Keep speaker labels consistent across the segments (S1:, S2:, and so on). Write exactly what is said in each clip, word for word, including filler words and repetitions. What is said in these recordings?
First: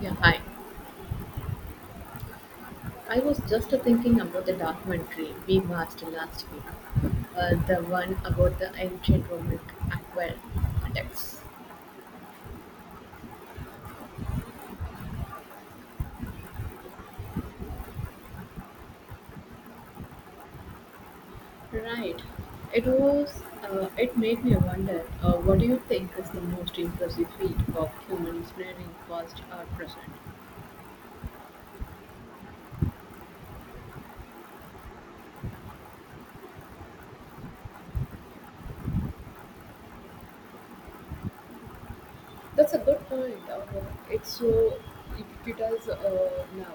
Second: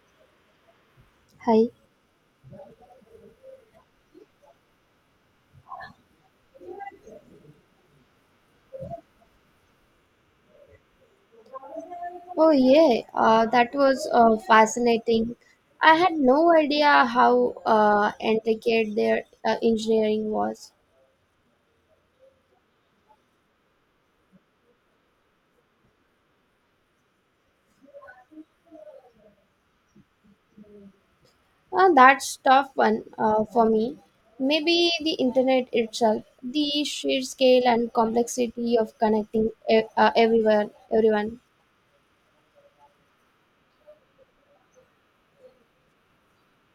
S1: Yeah, hi.
S2: Hi.
S1: I was just thinking about the documentary we watched last week, uh, the one about the ancient Roman aqueducts.
S2: Oh, yeah, uh, that was uh, fascinating. I had no idea how uh, intricate their uh, engineering was.
S1: Right. It was. Uh, it made me wonder. Uh, what do you think is the most impressive feat of human engineering, past or present?
S2: Uh, that's tough one uh, for me. Maybe the internet itself, the sheer scale and complexity of connecting e- uh, everyone, everyone.
S1: That's a good point. Uh, it's so ubiquitous uh, now.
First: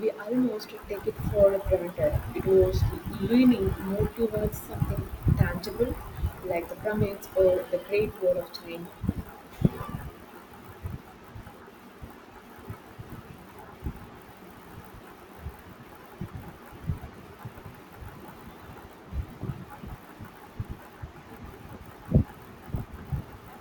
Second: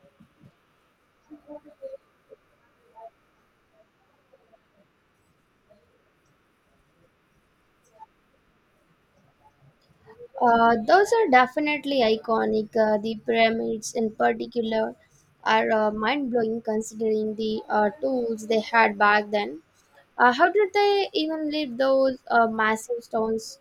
S1: We almost take it for granted. It was leaning more towards something tangible, like the pyramids or the Great Wall of China.
S2: Uh, those are definitely iconic. Uh, the pyramids, in particular, are uh, mind blowing considering the uh, tools they had back then. Uh, how did they even lift those uh, massive stones?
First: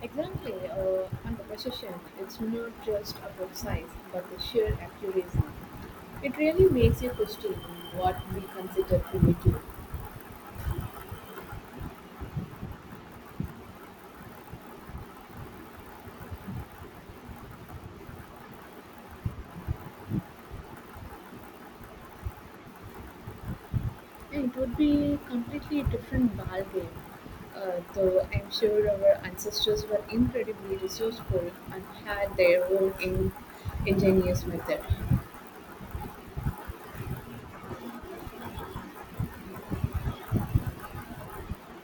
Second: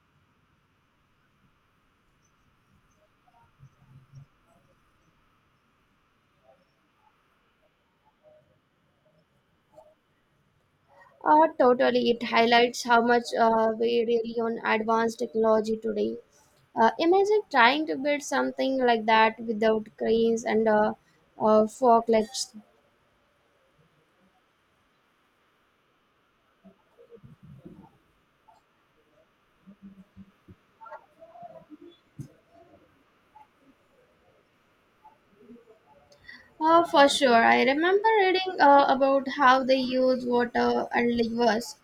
S1: Exactly, uh, and the precision. It's not just about size, but the sheer accuracy. It really makes you question what we consider primitive.
S2: Uh, totally, it highlights how much uh, we rely on advanced technology today. Uh, imagine trying to build something like that without cranes and uh, uh, forklifts.
S1: It would be completely different ballgame, uh, though I'm sure our ancestors were incredibly resourceful and had their own in- ingenious method.
S2: Oh, for sure. I remember reading uh, about how they use water and levers.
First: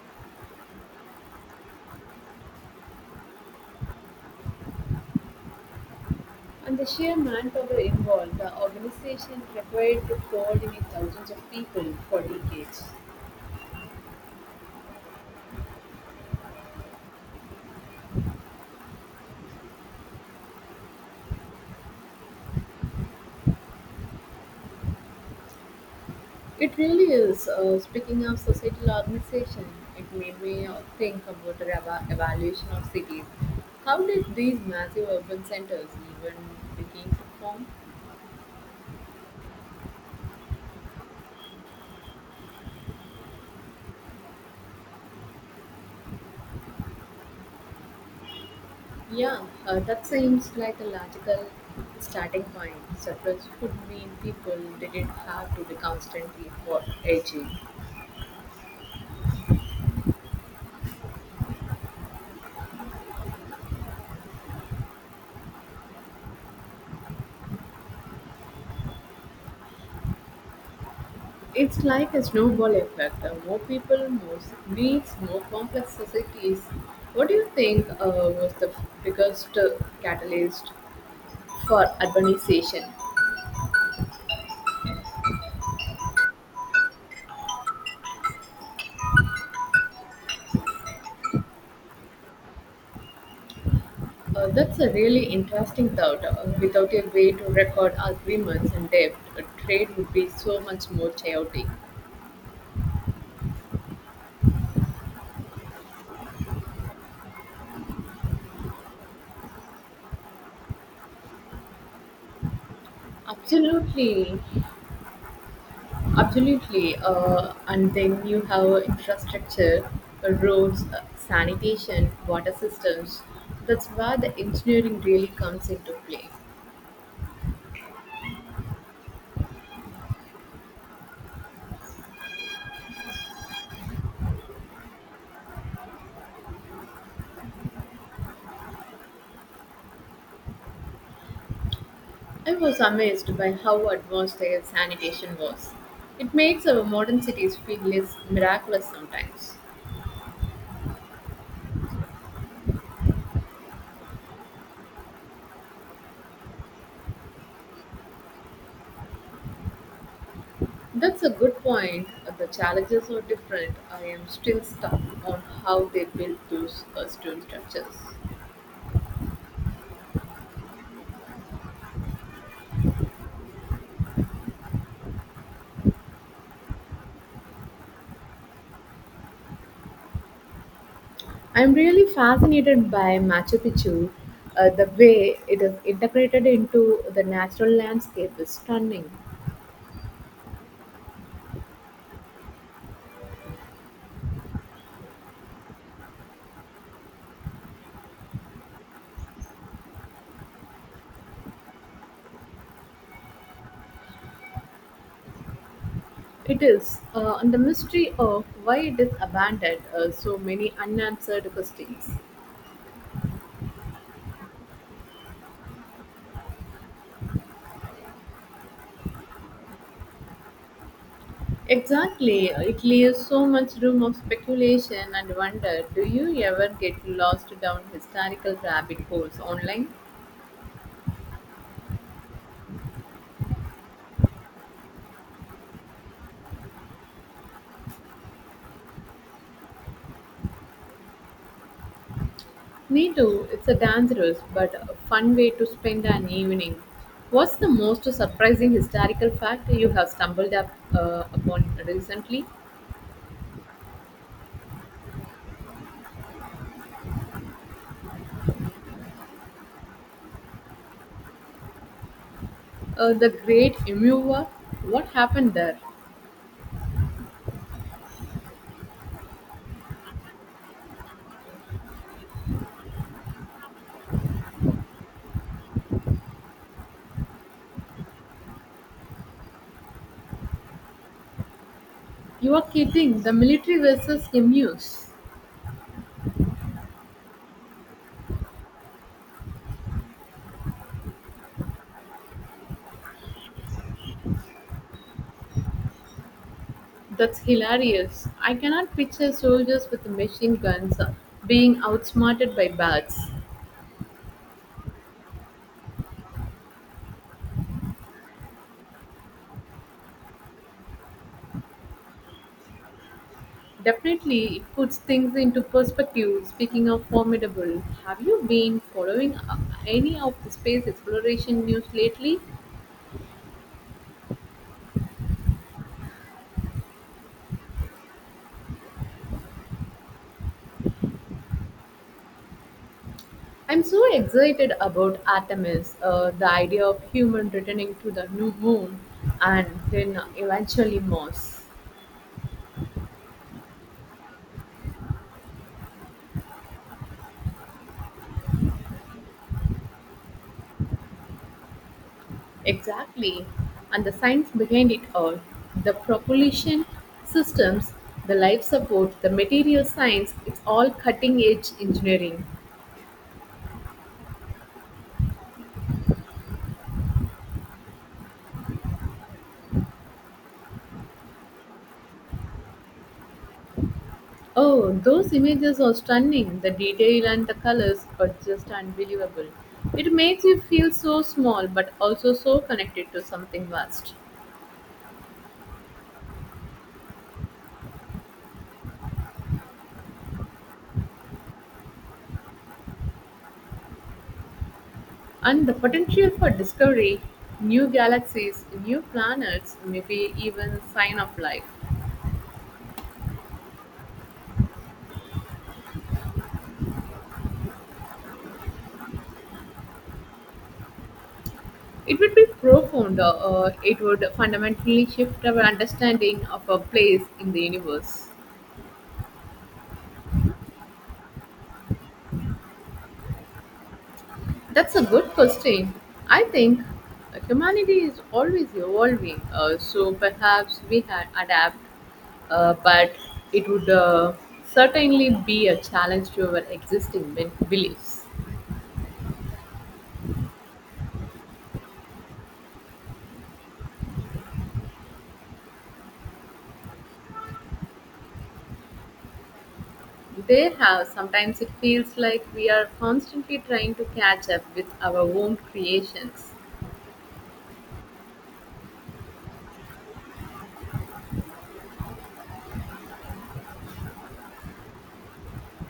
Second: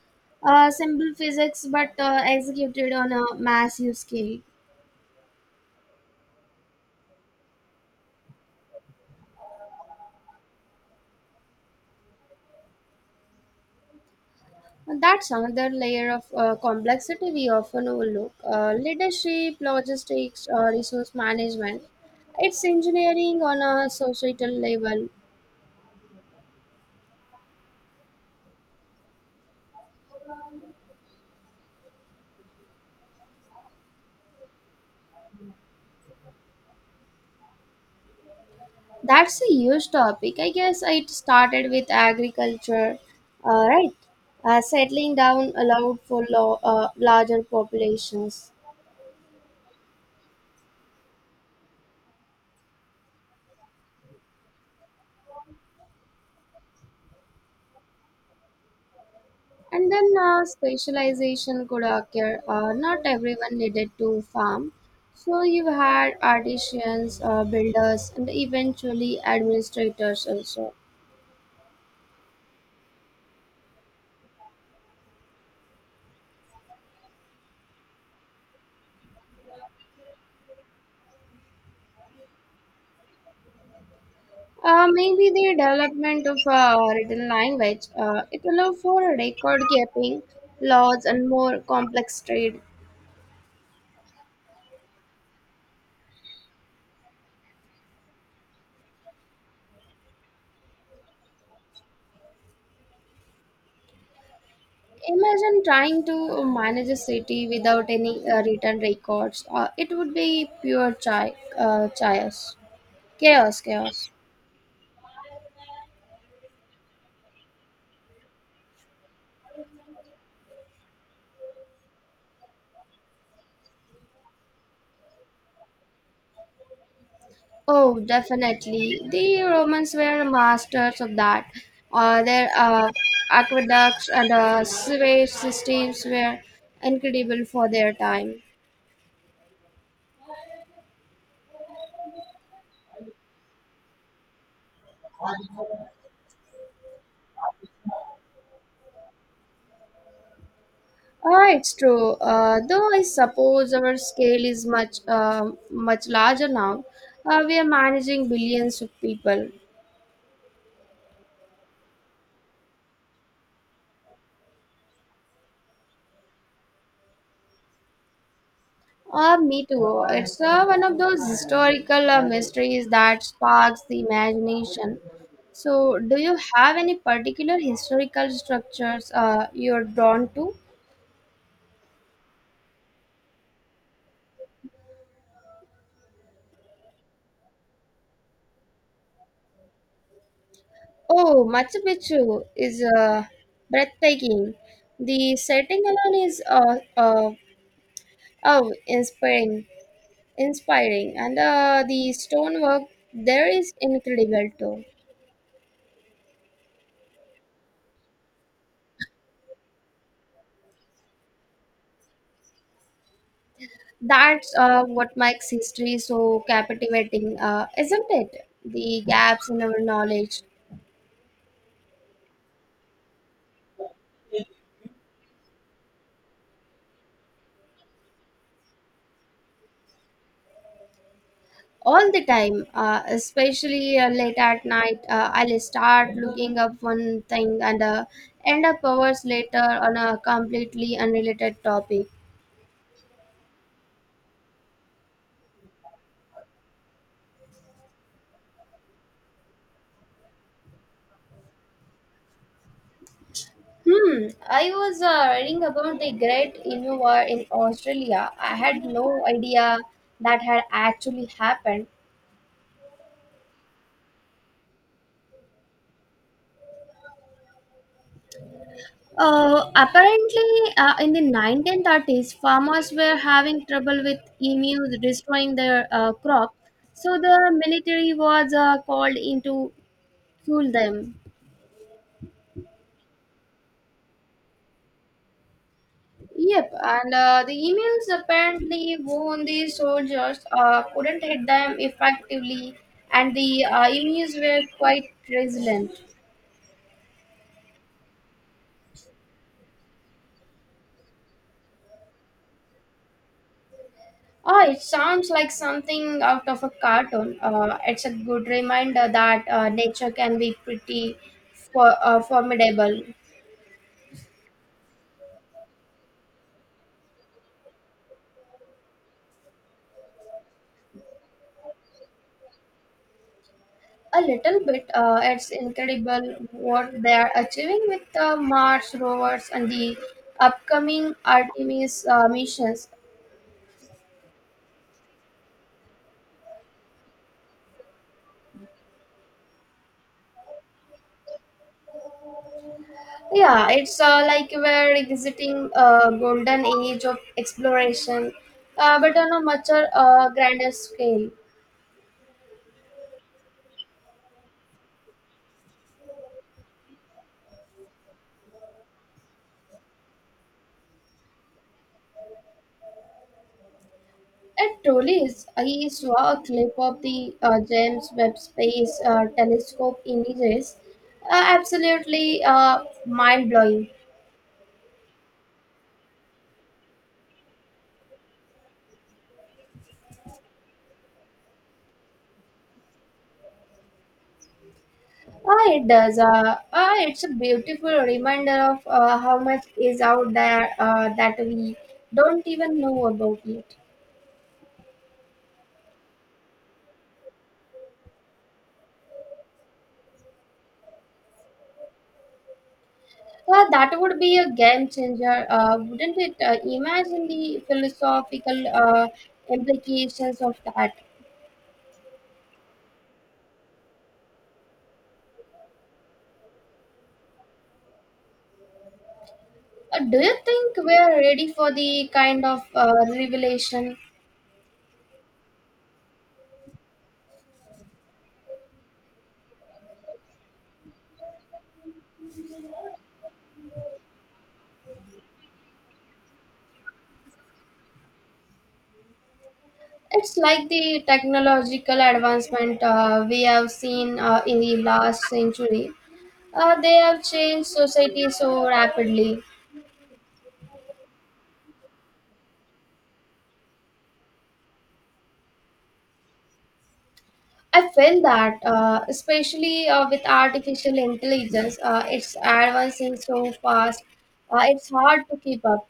S2: Uh, simple physics, but uh, executed on a massive scale.
S1: And the sheer manpower involved, the organization required to coordinate thousands of people for decades.
S2: And that's another layer of uh, complexity we often overlook. Uh, leadership, logistics, uh, resource management. It's engineering on a societal level.
S1: It really is. Uh, speaking of societal organization, it made me uh, think about the eva- evaluation of cities. How did these massive urban centers even begin to form?
S2: That's a huge topic. I guess it started with agriculture, uh, right? Uh, settling down allowed for lo- uh, larger populations.
S1: Yeah, uh, that seems like a logical starting point. Surplus would mean people didn't have to be constantly for aging.
S2: And then uh, specialization could occur. Uh, not everyone needed to farm. So you had artisans, uh, builders, and eventually administrators also.
S1: It's like a snowball effect. Uh, more people more s- needs more complex societies. What do you think uh, was the biggest uh, catalyst for urbanization?
S2: Uh, maybe the development of a written language. Uh, it allowed for record keeping, laws, and more complex trade.
S1: Uh, that's a really interesting thought. Uh, without a way to record agreements and debt, uh, trade would be so much more chaotic.
S2: Imagine trying to manage a city without any uh, written records. Uh, it would be pure chi- uh, chaos. Chaos, chaos.
S1: Absolutely. Absolutely. Uh, and then you have infrastructure, uh, roads, uh, sanitation, water systems. That's where the engineering really comes into play.
S2: Oh, definitely. The Romans were masters of that. Uh, their uh, aqueducts and uh, sewage systems were incredible for their time.
S1: I was amazed by how advanced their sanitation was. It makes our modern cities feel less miraculous sometimes.
S2: Ah, it's true. Uh, though I suppose our scale is much, uh, much larger now. Uh, we are managing billions of people.
S1: That's a good point. Uh, The challenges are different. I am still stuck on how they built those uh, stone structures.
S2: Uh, me too. It's uh, one of those historical uh, mysteries that sparks the imagination. So, do you have any particular historical structures uh, you're drawn to?
S1: I'm really fascinated by Machu Picchu. Uh, the way it is integrated into the natural landscape is stunning.
S2: Oh, Machu Picchu is uh, breathtaking. The setting alone is uh, uh, oh, inspiring, inspiring, and uh, the stonework there is incredible too.
S1: It is, uh, and the mystery of why it is abandoned, uh, so many unanswered questions.
S2: That's uh, what makes history so captivating, uh, isn't it? The gaps in our knowledge
S1: Exactly, uh, it leaves so much room of speculation and wonder. Do you ever get lost down historical rabbit holes online?
S2: all the time, uh, especially uh, late at night. Uh, I'll start looking up one thing and uh, end up hours later on a completely unrelated topic.
S1: Me too. It's a dangerous but a fun way to spend an evening. What's the most surprising historical fact you have stumbled up, uh, upon recently?
S2: Hmm, I was uh, reading about the Great Inuwa in Australia. I had no idea that had actually happened.
S1: Uh, the Great Emu War. What happened there?
S2: Uh, apparently, uh, in the nineteen thirties, farmers were having trouble with emus destroying their uh, crop, so the military was uh, called in to kill them.
S1: You are kidding. The military versus emus.
S2: Yep, and uh, the emails apparently warned the soldiers uh, couldn't hit them effectively, and the uh, emails were quite resilient.
S1: That's hilarious. I cannot picture soldiers with machine guns being outsmarted by bats.
S2: Oh, it sounds like something out of a cartoon. Uh, it's a good reminder that uh, nature can be pretty for, uh, formidable.
S1: Definitely, it puts things into perspective. Speaking of formidable, have you been following uh, any of the space exploration news lately?
S2: A little bit. Uh, it's incredible what they are achieving with the Mars rovers and the upcoming Artemis uh, missions.
S1: I'm so excited about Artemis, uh, the idea of human returning to the new moon and then eventually Mars.
S2: Yeah, it's uh, like we're exiting a golden age of exploration, uh, but on a much uh, grander scale.
S1: Exactly, and the science behind it all the propulsion systems, the life support, the material science, it's all cutting edge engineering.
S2: It truly is. I saw a clip of the uh, James Webb Space uh, Telescope images. Uh, absolutely uh, mind blowing.
S1: Oh, those images are stunning. The detail and the colors are just unbelievable. It makes you feel so small but also so connected to something vast.
S2: Uh, it does. Uh, uh, it's a beautiful reminder of uh, how much is out there uh, that we don't even know about yet.
S1: And the potential for discovery, new galaxies, new planets, maybe even sign of life.
S2: Uh, that would be a game changer, uh, wouldn't it? Uh, imagine the philosophical uh, implications of that.
S1: It would be profound. Uh, uh, it would fundamentally shift our understanding of our place in the universe.
S2: Uh, Do you think we are ready for the kind of uh, revelation?
S1: That's a good question. I think like, humanity is always evolving, uh, so perhaps we can adapt, uh, but it would uh, certainly be a challenge to our existing ben- beliefs.
S2: It's like the technological advancement uh, we have seen uh, in the last century. Uh, they have changed society so rapidly.
S1: There have sometimes it feels like we are constantly trying to catch up with our own creations.
S2: I feel that, uh, especially uh, with artificial intelligence, uh, it's advancing so fast. Uh, it's hard to keep up.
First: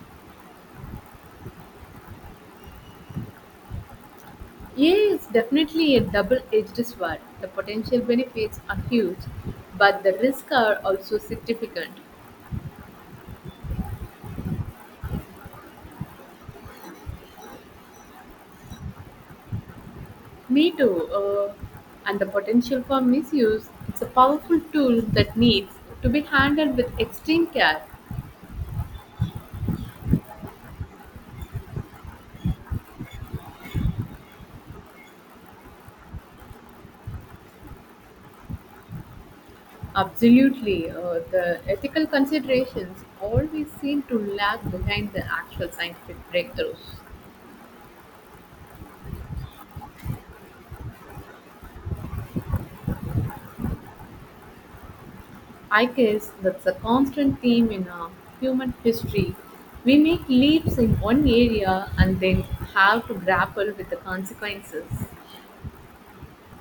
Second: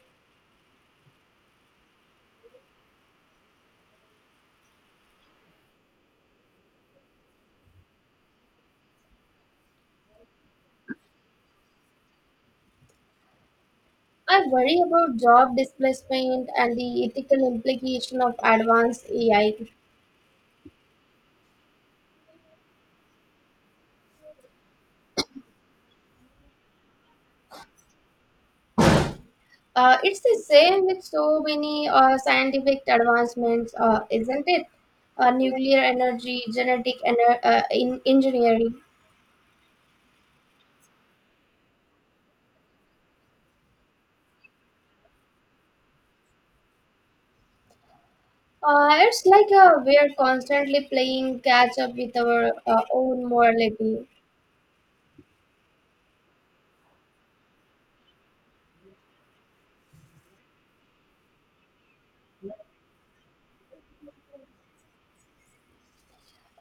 S1: A I is definitely a double edged sword. The potential benefits are huge, but the risks are also significant.
S2: I worry about job displacement and the ethical implication of advanced A I.
S1: Me too. Uh, and the potential for misuse. It's a powerful tool that needs to be handled with extreme care.
S2: Uh, it's the same with so many uh, scientific advancements, uh, isn't it? Uh, nuclear energy, genetic ener- uh, in engineering.
S1: Absolutely. Uh, the ethical considerations always seem to lag behind the actual scientific breakthroughs.
S2: Uh, it's like uh, we're constantly playing catch up with our uh, own morality.
S1: I guess that's a constant theme in our human history. We make leaps in one area and then have to grapple with the consequences.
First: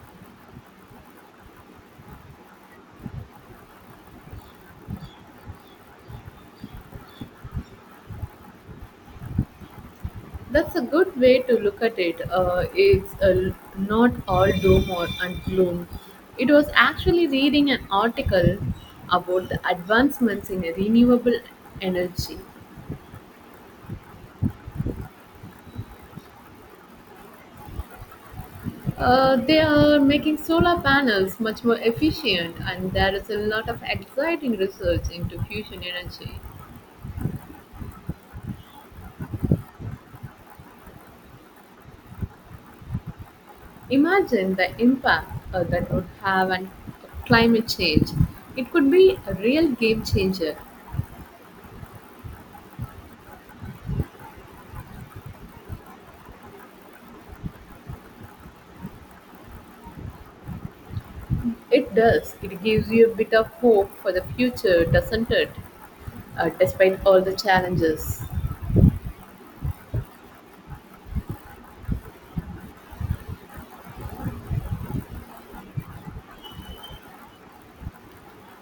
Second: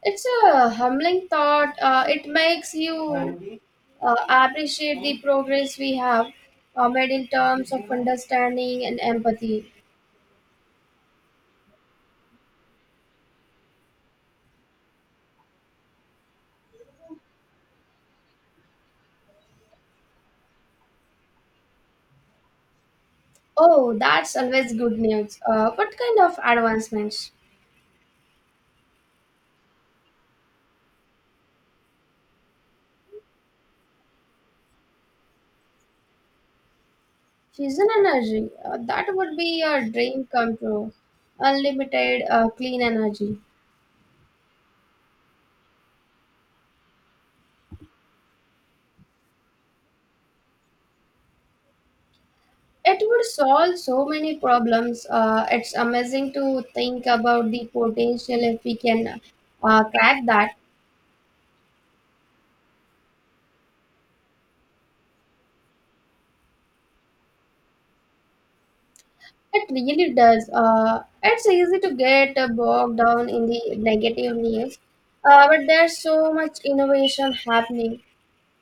S2: It's a humbling thought. Uh, it makes you uh, appreciate the progress we have uh, made in terms of understanding and empathy.
S1: That's a good way to look at it. Uh, it's uh, not all doom or and gloom. It was actually reading an article about the advancements in renewable energy.
S2: Oh, that's always good news. Uh, what kind of advancements?
S1: Uh, they are making solar panels much more efficient, and there is a lot of exciting research into fusion energy.
S2: Fusion energy, uh, that would be a dream come true. Unlimited uh, clean energy.
S1: Imagine the impact uh, that would have on climate change. It could be a real game changer.
S2: It would solve so many problems. Uh, it's amazing to think about the potential if we can uh, crack that.
S1: It does. It gives you a bit of hope for the future, doesn't it? Uh, despite all the challenges.
S2: It really does. Uh, it's easy to get uh, bogged down in the negative news, uh, but there's so much innovation happening.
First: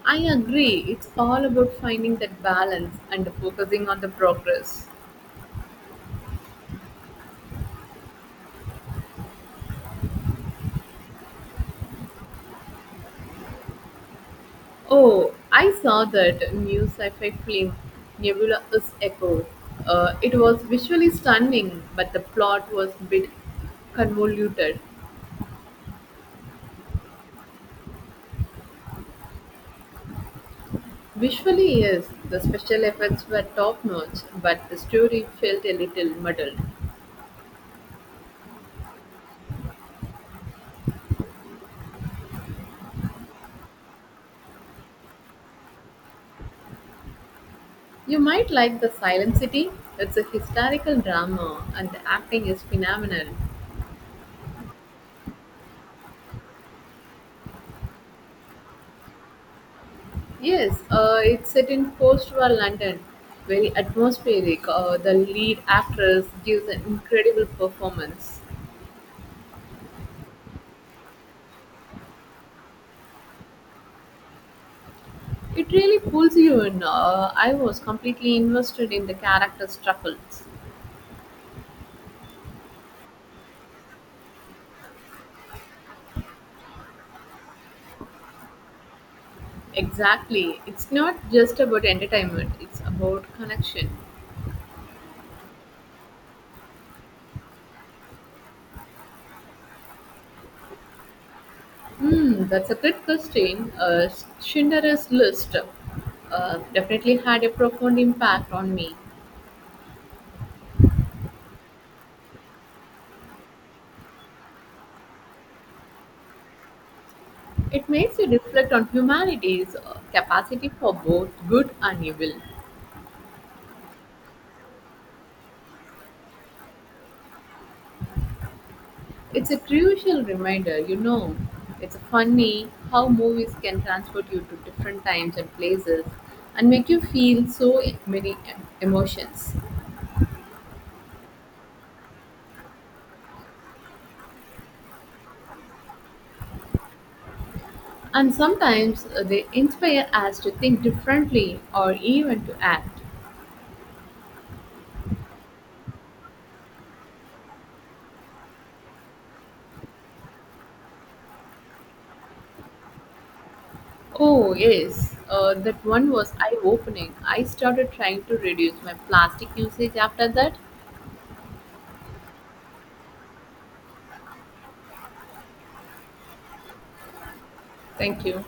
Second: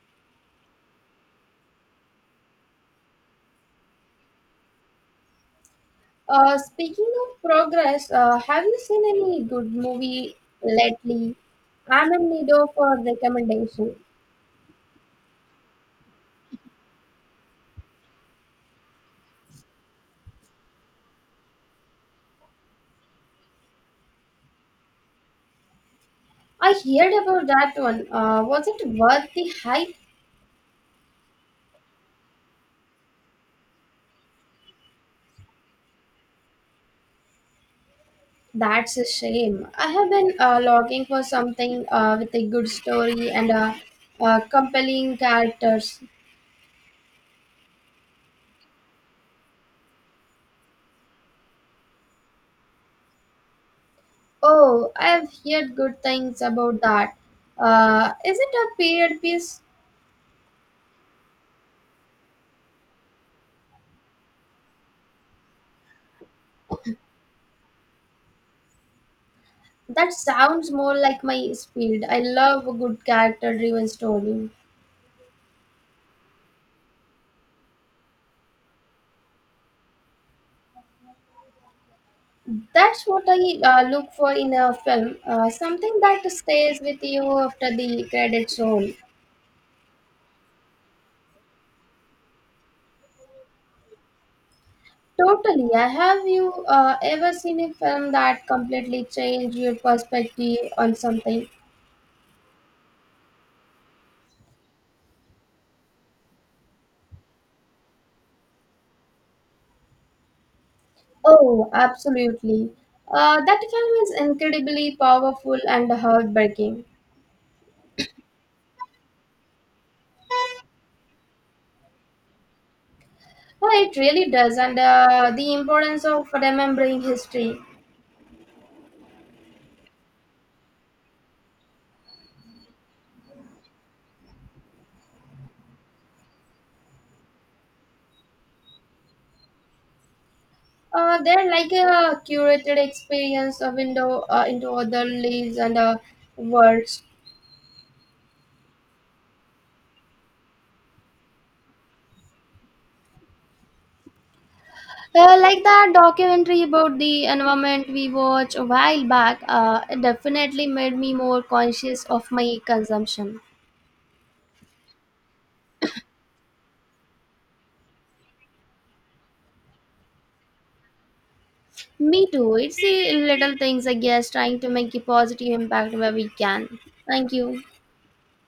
S1: I agree. It's all about finding that balance and focusing on the progress.
S2: Uh, speaking of progress, uh, have you seen any good movie lately? I'm in need of a recommendation.
S1: Oh, I saw that new sci fi film, Nebula is Echo. Uh, it was visually stunning, but the plot was a bit convoluted.
S2: I heard about that one. Uh, was it worth the hype?
S1: Visually, yes, the special effects were top notch, but the story felt a little muddled.
S2: That's a shame. I have been uh, looking for something uh, with a good story and uh, uh, compelling characters.
S1: You might like The Silent City. It's a historical drama and the acting is phenomenal.
S2: Oh, I've heard good things about that. Uh, is it a period piece?
S1: Yes, uh, it's set in post war London. Very atmospheric. Uh, the lead actress gives an incredible performance.
S2: That sounds more like my speed. I love a good character-driven story.
S1: It really pulls you in. Uh, I was completely invested in the character's struggles.
S2: That's what I uh, look for in a film. Uh, something that stays with you after the credits roll.
S1: Exactly. It's not just about entertainment, it's about connection.
S2: Totally. I have you uh, ever seen a film that completely changed your perspective on something?
S1: Hmm, that's a great question. Uh, Schindler's List uh, definitely had a profound impact on me.
S2: Oh, absolutely. Uh, that film is incredibly powerful and heartbreaking.
S1: It makes you reflect on humanity's uh, capacity for both good and evil.
S2: Oh, it really does, and uh, the importance of remembering history.
S1: It's a crucial reminder, you know. It's funny how movies can transport you to different times and places and make you feel so e, many uh, emotions.
S2: Uh, they're like a curated experience, a window uh, into other lives and uh, worlds.
S1: And sometimes uh, they inspire us to think differently or even to act.
S2: Uh, like that documentary about the environment we watched a while back, uh, it definitely made me more conscious of my consumption.
S1: Oh, yes, uh, that one was eye opening. I started trying to reduce my plastic usage after that.
S2: Me too. It's the little things, I guess, trying to make a positive impact where we can. Thank you.
S1: Thank you.